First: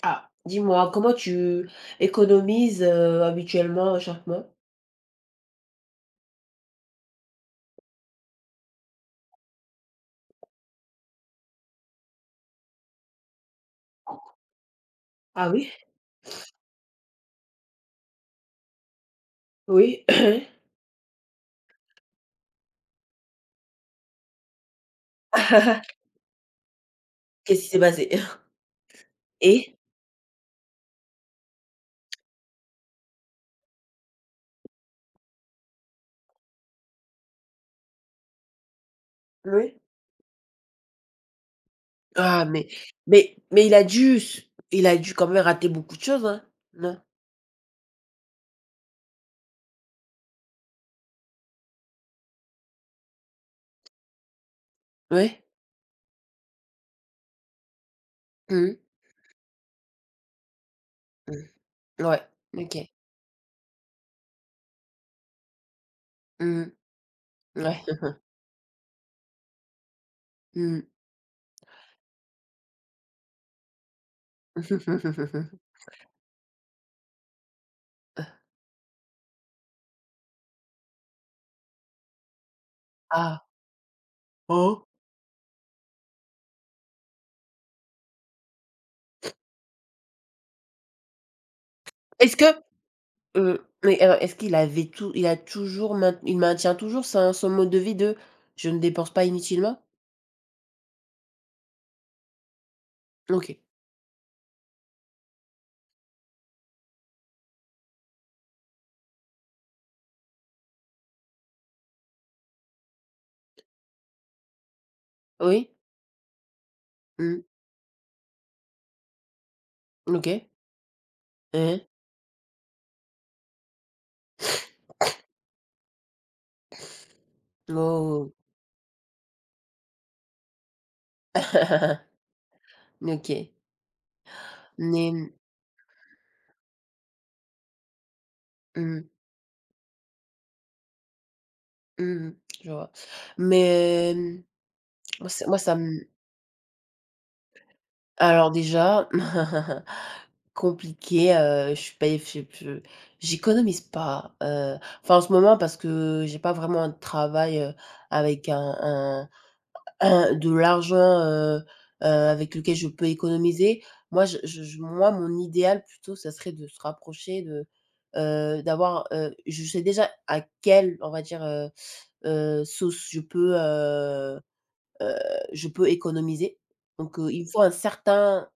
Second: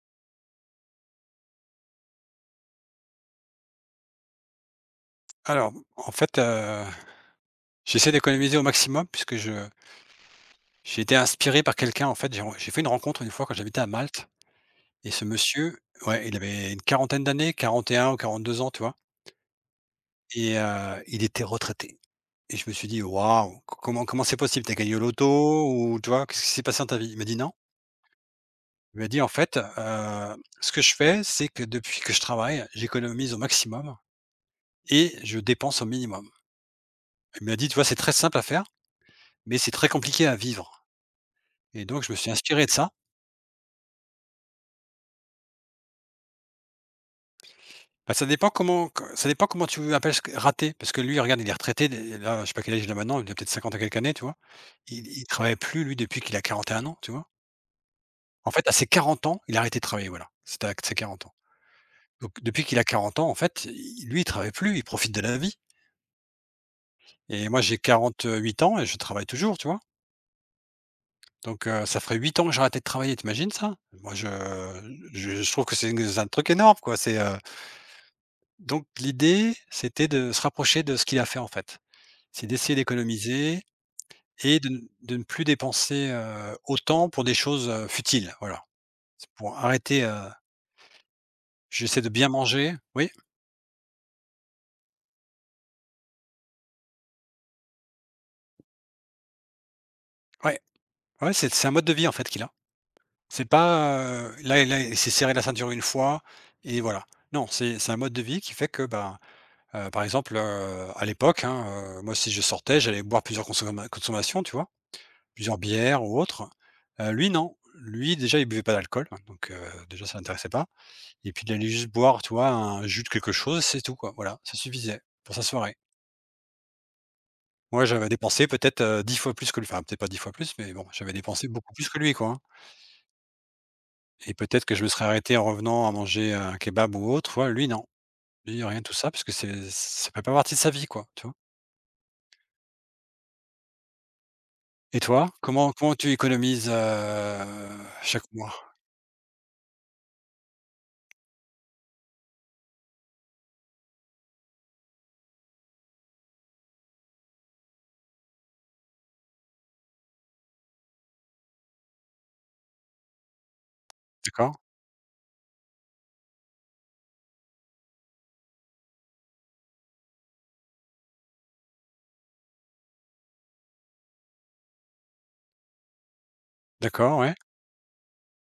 Ah, dis-moi, comment tu économises, habituellement chaque mois? Alors, en fait, j'essaie d'économiser au maximum puisque je j'ai été inspiré par quelqu'un, en fait, j'ai fait une rencontre une fois quand j'habitais à Malte et ce Ah oui? monsieur, ouais, il avait une quarantaine d'années, 41 ou 42 ans, tu vois? Oui. Et il était retraité et je me suis dit: «Waouh, co comment comment c'est possible? T'as gagné au loto ou tu vois, qu'est-ce qui s'est passé dans ta vie?» Il m'a dit: «Non». Qu'est-ce qui s'est passé? Il m'a dit: «En fait, Et? Ce que je fais, c'est que depuis que je travaille, j'économise au maximum et je dépense au minimum». Il m'a dit: «Tu vois, c'est très simple à faire, mais c'est Oui. très compliqué à vivre». Et donc je me suis Ah inspiré mais de ça. mais mais il a dû quand même rater beaucoup de choses, hein? Non? Bah, ça dépend comment tu appelles ce que raté, parce que lui regarde, il est retraité d là, je sais pas quel âge il a maintenant, il a peut-être 50 à quelques années, tu vois? Il Oui. travaille plus lui depuis qu'il a 41 ans, tu vois? En Mmh fait, à mh. ses 40 ans, il a arrêté de travailler, voilà, c'était à ses 40 ans. Mmh. Ouais. Donc depuis qu'il a OK. 40 ans, en fait, il lui, il travaille plus, il profite de la vie Mmh. et moi j'ai Ouais. 48 ans et je travaille toujours, tu vois? Mmh. Donc ça ferait 8 ans que j'ai arrêté de travailler, tu ça? Moi je trouve que c'est un truc énorme, quoi, c'est, donc l'idée, c'était de se rapprocher de ce qu'il a fait, en fait. C'est d'essayer Ah. d'économiser et de ne Oh! de ne plus dépenser, autant pour des choses, futiles, voilà. C'est pour arrêter, j'essaie de bien Est-ce que, manger. Oui, mais alors est-ce qu'il avait tout, il maintient toujours son mode de vie de: «Je ne dépense pas inutilement»? ouais, ouais, c'est un mode de vie, en fait, qu'il a. C'est OK. pas, là là, il s'est serré la ceinture une fois et voilà. Non, c'est un mode de vie qui fait que, ben, par exemple, à l'époque, hein, moi, si je sortais, j'allais boire plusieurs consommations, tu vois? Plusieurs Oui? bières ou autres. Lui, Mmh. non. Lui, déjà, il buvait pas d'alcool, hein, donc déjà, ça l'intéressait OK. pas. Et puis, il Hein allait hein. juste boire, tu vois, un jus de quelque chose, c'est tout, quoi. Voilà, ça suffisait pour sa soirée. Moi, j'avais Oh. dépensé peut-être, 10 fois plus que lui, enfin, peut-être pas 10 fois plus, mais bon, j'avais dépensé beaucoup plus que lui, quoi, hein. OK. Et peut-être que je me serais Mais, arrêté en revenant à manger un kebab ou autre, tu vois? Lui, non. Lui, rien de tout mmh ça, parce que c'est ça fait pas partie de sa vie, quoi, tu vois? mmh, je vois. Mais, Et toi, moi comment ça comment me tu économises, chaque alors mois? déjà compliqué. Je j'économise pas, enfin en ce moment parce que j'ai pas vraiment un travail, avec un de l'argent, avec lequel je peux économiser. Moi, D'accord, mon idéal plutôt, ça serait de se rapprocher de, d'avoir, je sais déjà à quelle, on va dire, sauce heu, je peux économiser. Donc, d'accord, ouais. il me faut un certain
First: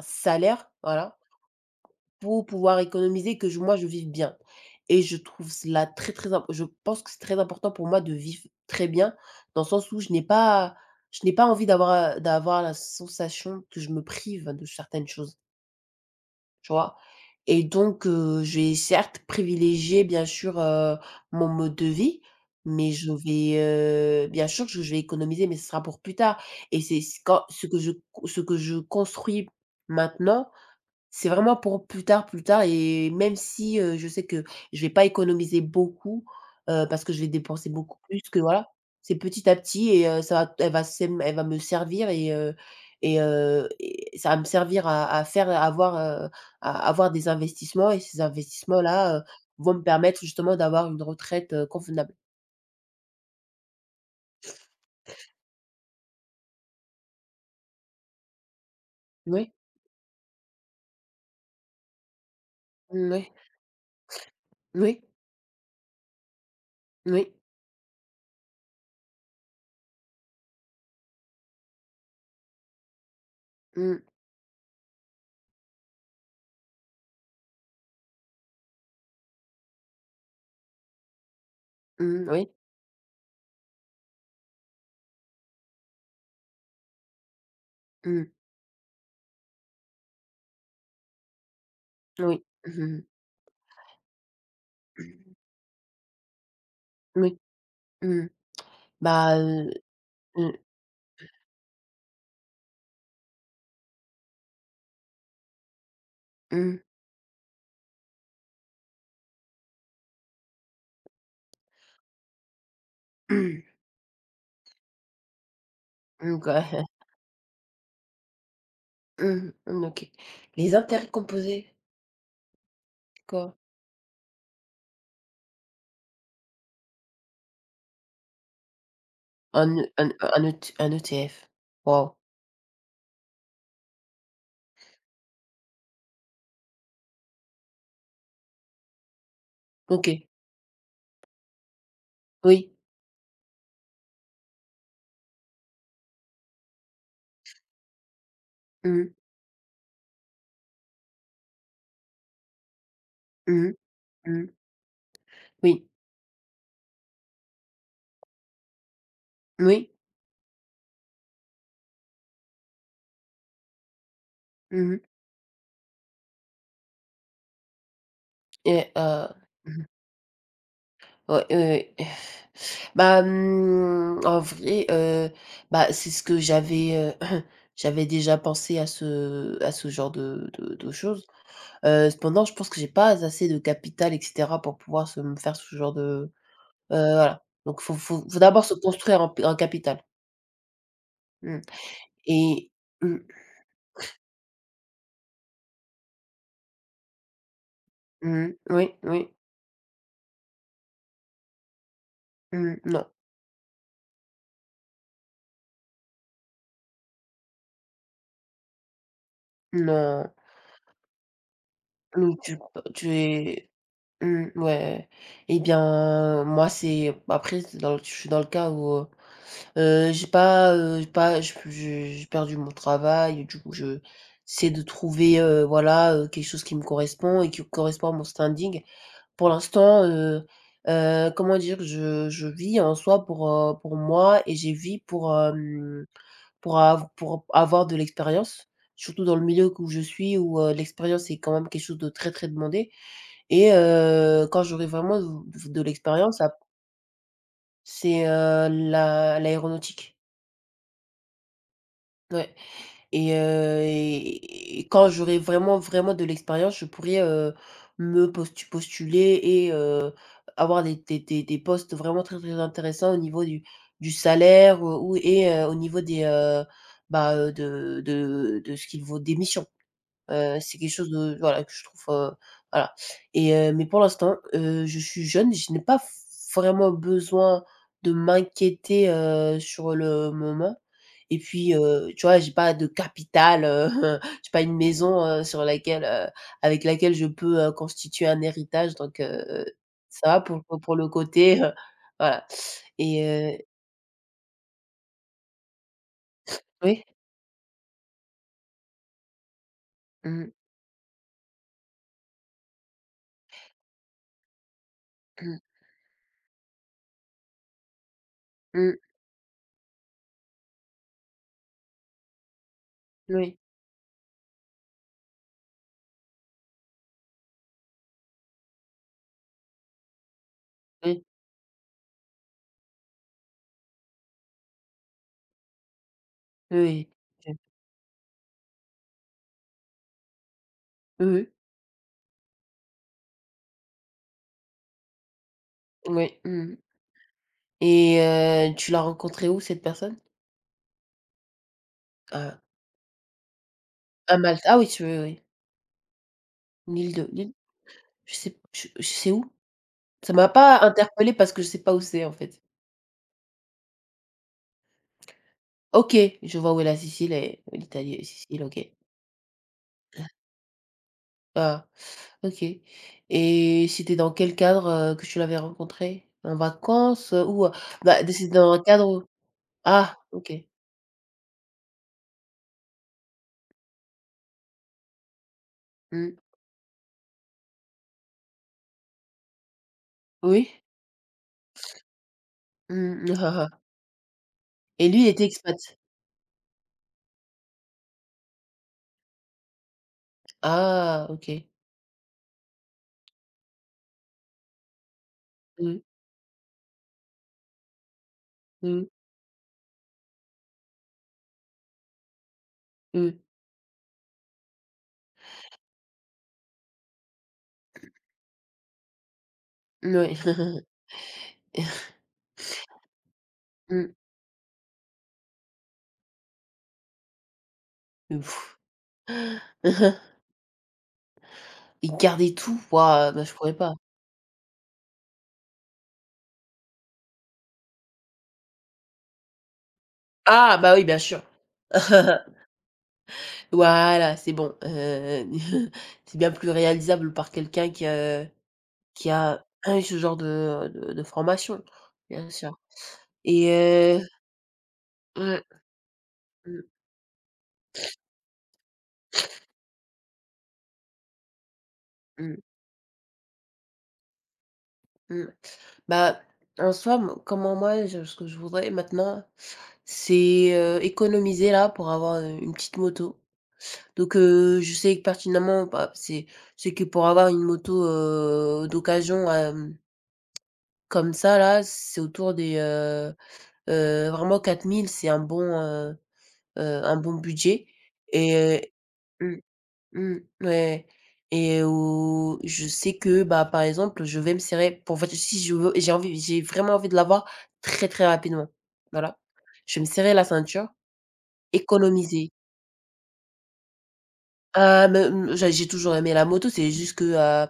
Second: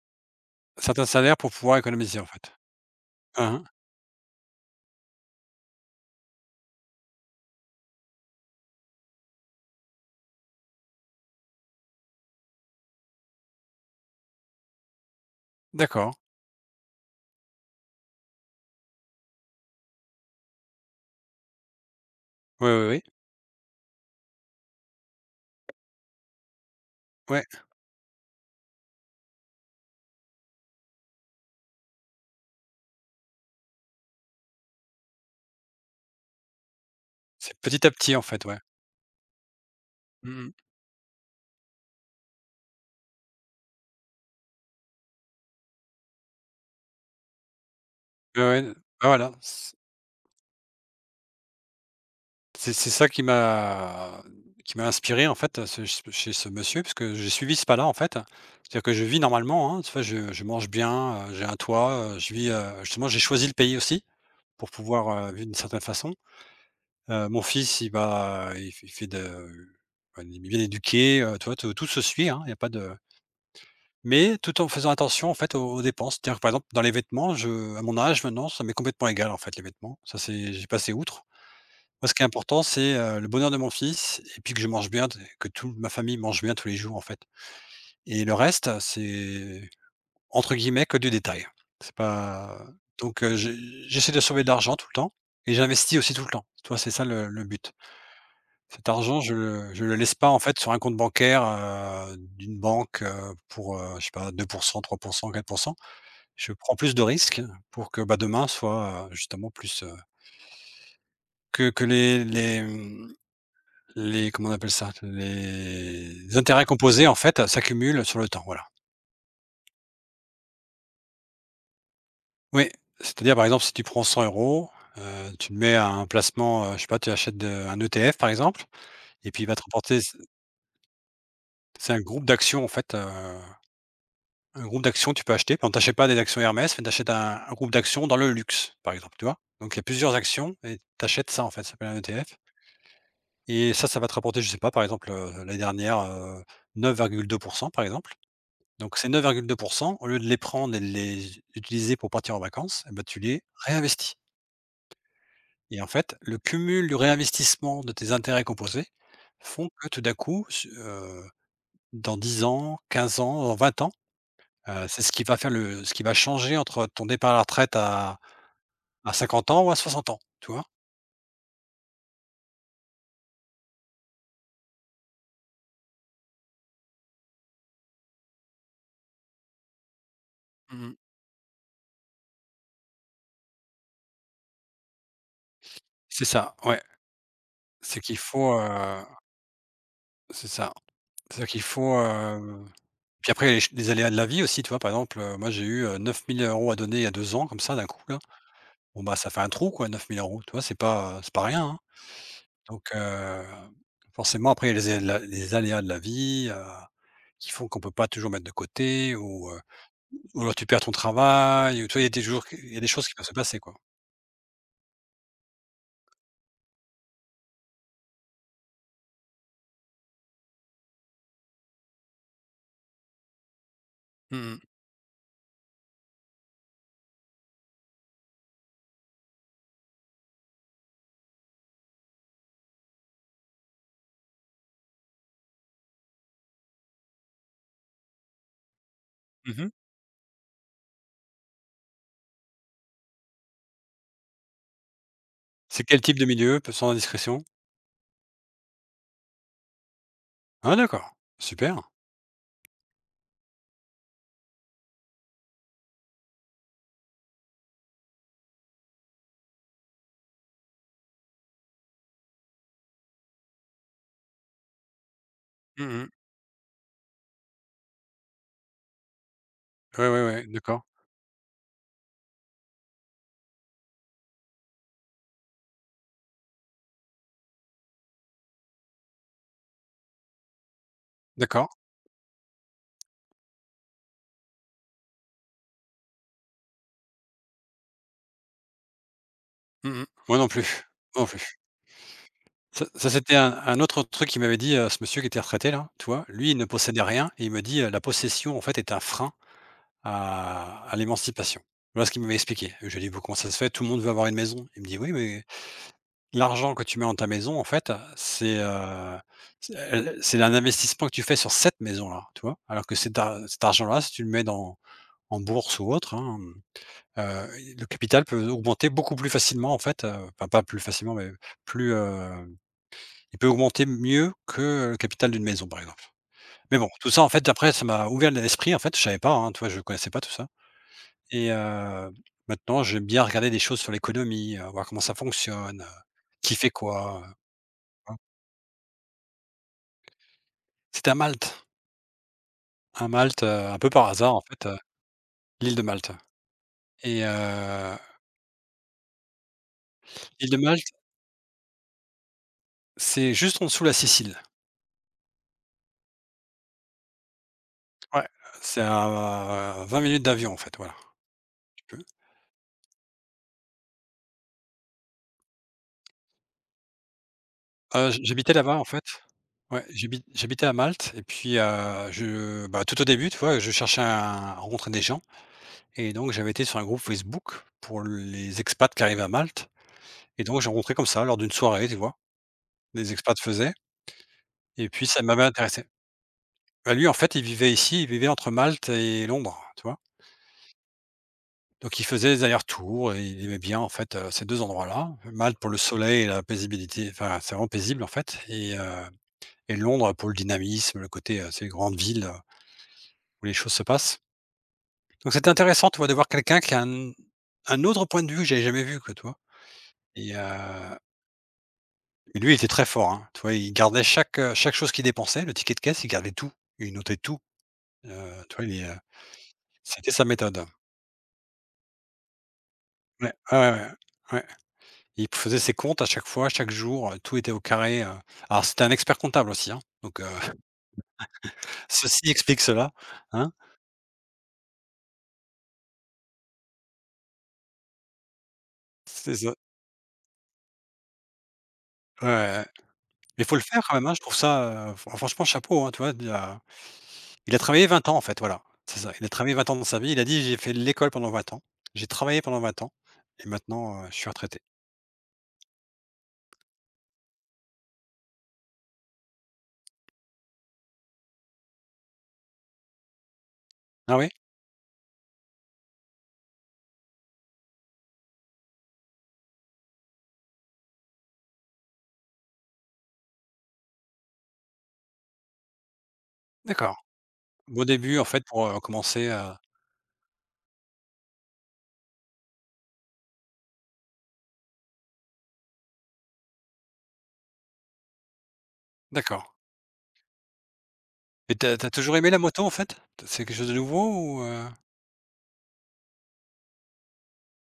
salaire, Certains voilà. salaires pour pouvoir économiser, en Pour fait? pouvoir économiser, que Hein je hein. moi, je vive bien, et je trouve cela très, très imp je pense que c'est très important pour moi de vivre très bien, dans le sens où je n'ai pas envie d'avoir la sensation que je me prive de certaines choses, D'accord. tu vois? Et donc je vais certes privilégier, bien sûr, mon mode de vie, Oui, oui, mais oui. je vais, bien sûr que je vais économiser, mais ce sera pour plus tard. Et c'est Ouais, ce que je construis maintenant, c'est vraiment pour plus tard, plus tard. Et même si, je sais que je vais pas économiser beaucoup, parce que je vais c'est dépenser petit à beaucoup petit plus en que fait, ouais. voilà, c'est petit à petit. et heu, ça Mmh va elle va c'est elle va me servir, et ça va me servir heu, à avoir des investissements, et ces mmh. Ouais, ouais, bah, investissements-là, voilà, vont c me permettre justement d'avoir une retraite, convenable. c'est c'est ça qui m'a inspiré en fait, ce ch chez ce monsieur parce que j'ai suivi ce pas-là en fait. C'est-à-dire que je vis Oui, normalement, hein, tu vois? Je mange bien, j'ai un toit, je vis, justement j'ai oui, choisi le pays aussi pour oui, pouvoir, vivre d'une certaine façon. Oui, Mon fils il fait de, bah, il est bien éduqué, tu vois? Tout tout se suit, hein, il y a pas de. mmh, Mais tout en faisant attention, en fait, aux dépenses. C'est-à-dire que, par exemple, dans les vêtements, je à mon âge maintenant, ça m'est complètement égal, en fait, les vêtements. Ça, c'est j'ai passé outre. Moi, ce qui est mmh, oui, important, c'est, le bonheur de mon fils et puis que je mange bien, que toute ma famille mange bien tous les jours, en fait. Et mmh, le reste, c'est entre guillemets «que du détail». C'est oui, pas mmh. donc j'ai j'essaie de sauver de l'argent tout le temps et j'investis aussi tout le temps. Toi, c'est ça le Oui, but. mmh. Cet argent, je Bah, le laisse pas, en mmh, fait, sur un compte bancaire, d'une banque, pour, je sais pas deux pour cent, trois pour cent, quatre pour cent. Je prends mmh. plus de risques pour que, bah, demain soit, justement plus, que les comment on appelle ça? Les OK. intérêts composés, en fait, s'accumulent sur le temps, voilà. Mmh, mmh, OK. Les intérêts composés, Oui, c'est c'est-à-dire, par quoi? exemple, si tu prends 100 euros, tu le mets à un placement, je sais pas, tu achètes de un ETF, par exemple, et puis il va te Un E rapporter. un un E T un ETF. C'est un Waouh! groupe d'actions, en fait, un groupe d'actions que tu peux acheter. Par exemple, tu pas des actions Hermès, mais tu un groupe d'actions dans le luxe, par exemple, tu vois? Donc il y a OK. plusieurs actions et t'achètes ça, en fait, ça s'appelle un ETF. Oui. Et ça va te rapporter, je sais pas, par exemple, l'année dernière, 9,2 par exemple. Donc Mmh, ces 9,2 au lieu de les prendre et de les utiliser pour partir en vacances, et bah, tu les mmh, réinvestis. mmh. Et Oui, en fait, le cumul du réinvestissement de tes intérêts composés font que oui. tout d'un coup, s dans 10 ans, 15 ans, dans 20 ans, Mmh. c'est ce qui va faire le ce qui va changer entre ton départ à la retraite et à heu, 50 ans ou à mmh. 60 ans, tu vois? Ouais, ouais, ouais. Bah, en vrai, bah, c'est ce que j'avais, j'avais déjà pensé à ce genre de Mmh. choses. Cependant, je pense que j'ai pas assez de capital et cetera pour pouvoir se me faire ce genre C'est de. ça, ouais. Voilà, donc faut C'est qu'il faut faut faut, d'abord se construire un capital. c'est ça. C'est Mmh. qu'il faut, et mmh, puis après, les ch les aléas de la vie aussi, tu vois? Par exemple, moi j'ai eu, 9 000 € à donner il y a 2 ans comme ça d'un coup là. mmh, oui, Bon bah, oui, ça fait un trou quoi 9 000 euros. Tu vois? C'est pas rien, hein. mmh, Donc non, forcément après il y a les aléas de la vie, qui font qu'on peut pas toujours mettre de côté non, ou alors tu perds ton travail ou tu vois? Il y a des donc jours que il y a des choses tu qui peuvent se passer es quoi. mmh, ouais. Et bien, moi, c'est après c'est dans le je suis dans le cas où, j'ai pas je j'ai perdu mon travail, du coup, je Mmh mh. j'essaie de trouver, voilà, quelque chose qui me correspond et qui correspond à mon standing. Pour l'instant, comment dire? Je vis en soi pour moi, et j'ai vis pour, pour av pour avoir de l'expérience, surtout dans le Mmh. milieu où je suis, où, l'expérience est quand même quelque chose de très, très demandé. Quand j'aurai vraiment de C'est quel type de l'expérience, ap milieu, sans indiscrétion? c'est, l'aéronautique. Ah d'accord, super. Ouais. Et quand j'aurai vraiment, vraiment de l'expérience, je pourrai, me postu postuler, et, avoir des postes vraiment très, très intéressants au niveau du salaire, ou, et, au Mmh niveau mh. des, bah, de ce qu'il vaut des missions. Ouais, ouais, ouais, C'est d'accord. quelque chose de voilà que je trouve, voilà. Mais pour l'instant, je suis jeune, je n'ai pas vraiment besoin de m'inquiéter, sur le moment. Et D'accord. puis, tu vois, j'ai pas de capital, j'ai pas une maison, sur laquelle, avec laquelle je peux, constituer un héritage. Donc Mmh. ça Moi va non pour plus, le moi non plus. côté, voilà. Ça ça et c'était un heu un autre truc qu'il m'avait dit, ce monsieur qui était retraité là, tu vois? Lui, il ne possédait oui. rien et il me dit, «La possession en fait est un frein Mmh, à l'émancipation». Voilà ce qu'il m'avait expliqué. Je lui ai dit: «Bah, comment ça se fait? Tout le monde veut avoir une maison». Il me dit: «Oui, mais mmh, l'argent que tu mets dans ta maison en fait, mmh, c'est elle c'est un investissement que tu fais sur cette maison là», tu vois? Alors que oui, cet argent là, si tu le mets dans en bourse ou autre, hein. Heu, le capital peut augmenter beaucoup plus facilement en fait, enfin pas plus facilement, oui, mais plus, il peut augmenter mieux que le capital d'une maison, par exemple. oui, Mais bon, oui, tout ça en fait oui, après ça m'a ouvert l'esprit en fait, je savais pas, hein, tu vois? Je connaissais pas tout ça oui, et oui, maintenant j'aime bien regarder des choses sur l'économie, voir comment ça fonctionne, oui, qui fait mmh. quoi, hein. Tu l'as rencontrée où, cette personne? C'était à Malte, À un peu par hasard à en Malte. fait, Ah oui, tu veux oui. l'île de Malte L'île. et De l'île heu, Je sais où. Ça m'a l'île de pas Malte, interpellée parce que je sais pas où c'est en fait. c'est juste en dessous de la Sicile. OK, je vois où est la Sicile et l'Italie et Ouais, Sicile, c'est OK. à 20 minutes d'avion en fait, voilà. Ah, OK. Et c'était dans quel cadre, que tu l'avais rencontrée? En vacances, ou, bah, de c'est J'habitais dans là-bas un en fait. cadre où. Ouais, Ah OK. j'habitais à Malte et puis, je bah, tout au début, tu vois, je cherchais à rencontrer des gens et donc Mmh. j'avais été sur un groupe Facebook pour les expats qui arrivent à Malte et donc j'ai Oui. rencontré comme ça lors d'une soirée, tu vois? Les Mmh, mmh. expats Ah, ah, faisaient et puis et lui, ça il était m'avait expat? intéressé. Bah, lui en fait, il vivait ici, il vivait entre Malte et Londres, tu vois? Ah OK. Donc il faisait des allers-retours et il aimait bien en fait, ces 2 endroits-là. Malte pour le Mmh, soleil et la paisibilité, enfin, c'est vraiment paisible en fait mmh, et Londres pour le dynamisme, le côté, tu sais, grande ville mmh. où les choses se passent. Donc c'était intéressant, tu vois, de voir quelqu'un qui a un autre point de vue que j'avais jamais vu, quoi, tu vois? N Et Ouais. heu et lui, il était très fort, hein. Tu vois, il gardait Mmh. chaque, chaque chose qu'il dépensait, le ticket de caisse, il gardait tout. Il notait tout, tu Mmh. vois, il, c'était sa méthode. Et garder tout? Ouais, Waouh, bah, je ouais, pourrais ouais, pas. ouais. Ouais. Il faisait ses comptes à chaque fois, chaque jour, tout était au carré, Alors c'était un expert comptable aussi, hein, donc Ah, bah, oui, bien sûr. ceci explique cela, hein. Voilà, c'est bon, c'est bien plus réalisable par quelqu'un qui C'est ça. a, hein, ce genre de formation, Ouais, bien ouais, ouais. sûr. Mais il faut le Et faire quand même, hein, heu, je trouve ça, franchement mmh, chapeau, hein, tu vois? mmh, Il a travaillé 20 ans en fait, voilà, c'est ça. Il a travaillé vingt ans dans sa vie, il a dit: «J'ai fait l'école pendant 20 ans, j'ai travaillé mmh, pendant 20 ans et maintenant, je suis retraité». mmh. Bah, en soi, m comment moi, je ce que je voudrais maintenant, c'est, économiser là pour avoir, une petite moto. Ah oui? Donc je sais que pertinemment, bah, c'est que pour avoir une moto, d'occasion, comme ça là, c'est autour des, vraiment 4 000, c'est D'accord. un bon budget. Bon début en fait pour, Et commencer mmh, à mmh, ouais. Et où je sais que, bah, par exemple, je vais me serrer pour voiture, si je veux, j'ai vraiment envie de l'avoir très, très rapidement. Voilà. d'accord Je vais me serrer la ceinture, et tu as toujours aimé la économiser. moto en fait? C'est quelque chose de nouveau ou, Ah me mmh, j'ai toujours aimé la moto. C'est juste que,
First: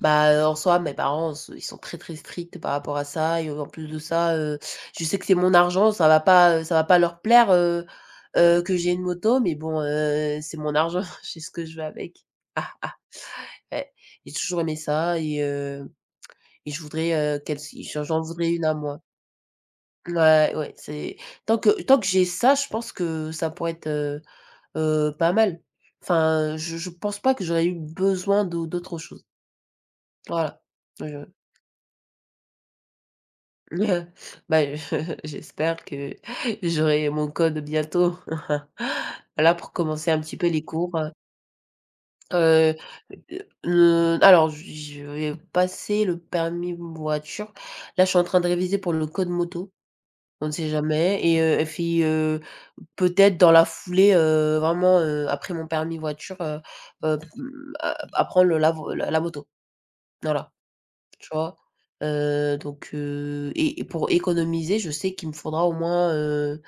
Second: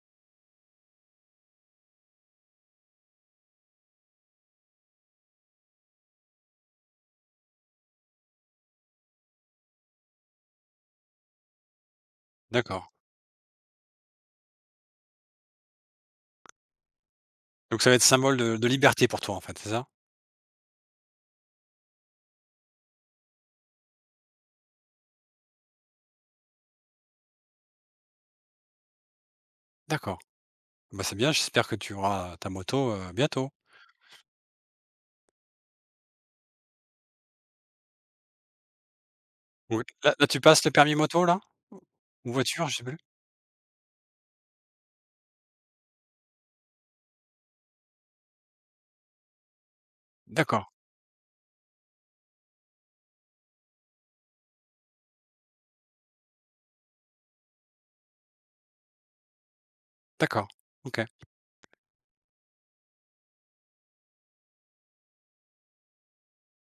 bah, en soi, mes parents s ils sont très, très stricts par rapport à ça, et en plus de ça, je sais que c'est mon argent, ça va pas leur plaire, que j'ai une moto, mais bon, c'est mon argent, je fais ce que je veux avec. D'accord, Ouais, j'ai toujours aimé ça. Et et je voudrais, qu'elle s donc ça va être j'en symbole voudrais de une à moi. liberté pour toi en fait, c'est ça? Ouais, ouais, c'est tant que j'ai ça, je pense que ça pourrait être, pas mal. Enfin, je pense pas que j'aurais eu besoin d'autre chose. D'accord, Voilà. bah, c'est Je bien, j'espère que tu auras ta moto, bientôt. Bah, j'espère que j'aurai mon code bientôt. Là, pour Oui, commencer un là petit tu peu les passes le cours, permis moto là? Ou voiture, heu, je sais plus? alors je vais passer le permis voiture. Là, je suis en train de réviser pour le code moto, on ne D'accord, sait jamais. Et puis, peut-être dans la foulée, vraiment, après mon permis voiture, mmh, a apprendre la vo la la moto. d'accord, Voilà. OK, Tu vois? Donc pour économiser, je sais qu'il me faudra au moins,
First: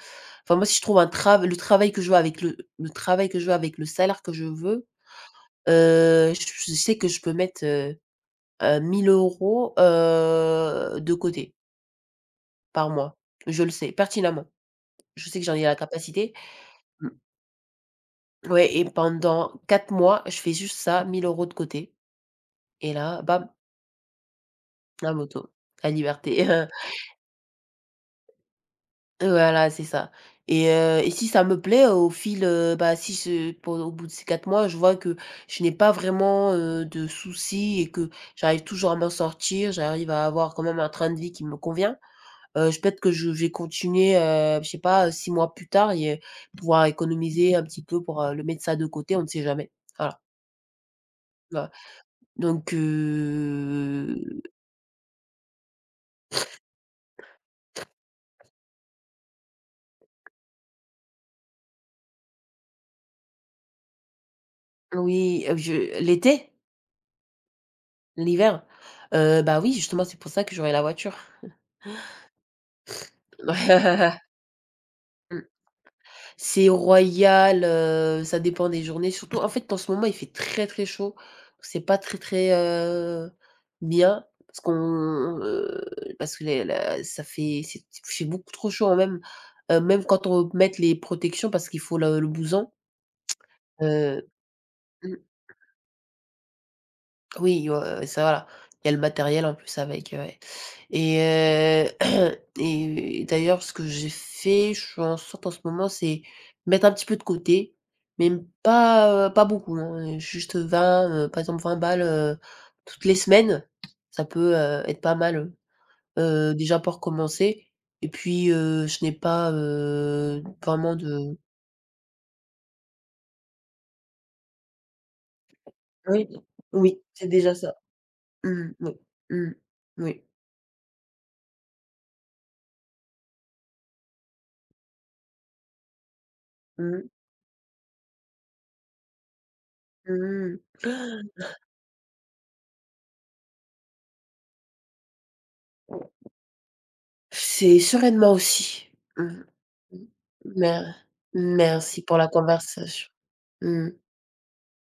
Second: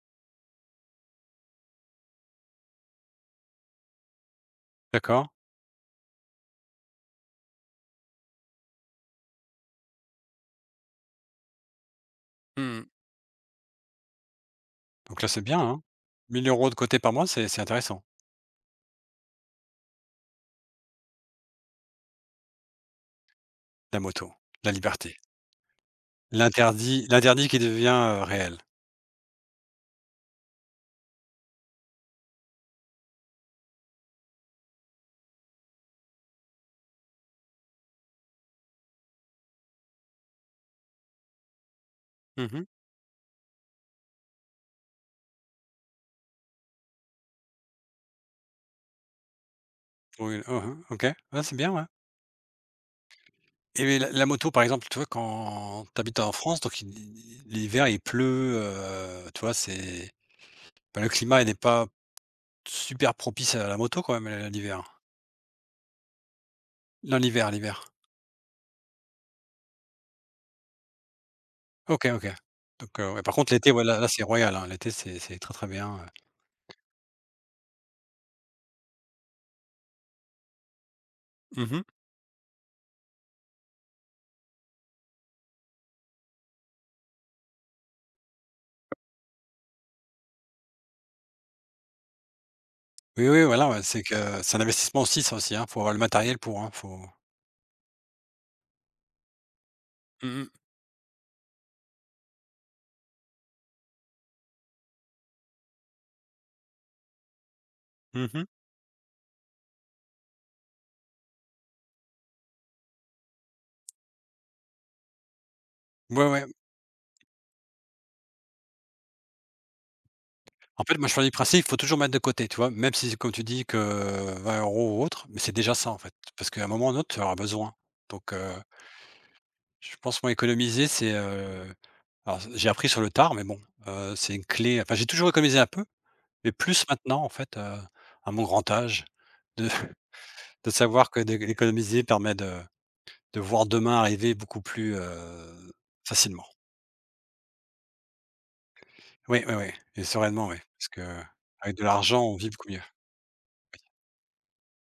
enfin moi, si je trouve un travail le travail que je veux avec le travail que je veux avec le salaire que je veux, d'accord. heu, je je sais que je peux mettre, 1 000 €, de côté Mmh. par mois. Je le sais pertinemment. Donc là, Je sais c'est que j'en bien, ai la hein. capacité. 1 000 de côté Mmh, par mois, c'est intéressant. ouais. Et pendant 4 mois, je fais juste ça, 1 euros de côté, et là, bam, La moto, la la liberté, moto, la liberté. l'interdit qui devient, réel. Voilà, c'est ça. Et et si ça me plaît, au fil, bah, si ce pen au bout de ces 4 mois, je vois que je n'ai pas vraiment, de soucis, et que j'arrive toujours à m'en sortir, j'arrive à avoir quand même un train de vie qui me convient, Mmh. Je peut-être que je vais continuer, je sais pas, 6 mois plus tard. Pouvoir économiser un petit peu pour, le mettre ça de côté, on ne sait jamais. Voilà, Oui, hein, hein, OK. Ouais, c'est voilà. bien, ouais Donc et mais la moto, par exemple, tu vois, quand tu habites en France, donc il l'hiver, il pleut, tu vois, c'est bah, le climat, il n'est pas super propice à la moto quand même, l'hiver? oui, je l'été, Non, l'hiver. l'hiver, bah, oui, justement, c'est pour ça que j'aurai la voiture. OK, OK. Donc ouais, par contre, l'été, ouais, là c'est royal, hein. L'été, c'est très, très bien, C'est royal, ça dépend des journées. Surtout, en fait, en ce moment, il fait très, très chaud. C'est Mmh. pas très, très, bien parce qu'on, parce que les la ça fait c'est il fait beaucoup trop chaud, hein, même, même quand on met les protections parce qu'il faut le blouson, Oui, oui, voilà, ouais, c'est que heu c'est un investissement mmh. aussi ça aussi, hein. Faut avoir le matériel pour, hein, faut Oui, ça voilà, il y a le matériel en plus avec, mmh ouais. mh. et heu et d'ailleurs, ce que j'ai fait, je suis en sorte en ce moment, c'est mettre un petit peu de côté, mais Mmh. m pas, pas beaucoup, hein, juste 20 par exemple 20 balles, toutes les semaines, ça peut, être pas mal, Ouais, ouais. déjà pour commencer. Et puis, je n'ai pas, En vraiment fait, moi, je pars du de. principe, il faut toujours mettre de côté, tu vois? Même si, comme tu dis que 20 euros ou autre, mais c'est déjà ça, en fait. Oui, Parce qu'à un moment ou un oui, autre, tu en c'est auras déjà ça. besoin. Donc Mmh oui. Mmh. je pense Oui. moi économiser, c'est, alors j'ai appris sur le tard, mais bon, c'est une clé. Enfin, j'ai toujours économisé un peu, mais plus Mmh. maintenant, en fait, à mon grand âge, de Mmh de savoir que d'é économiser permet de voir demain arriver beaucoup plus, facilement. C'est sereinement aussi. Mmh. Oui, oui, oui et sereinement, oui, parce Mer que avec de Merci pour l'argent, la on vit beaucoup mieux. conversation. Oui. Mmh.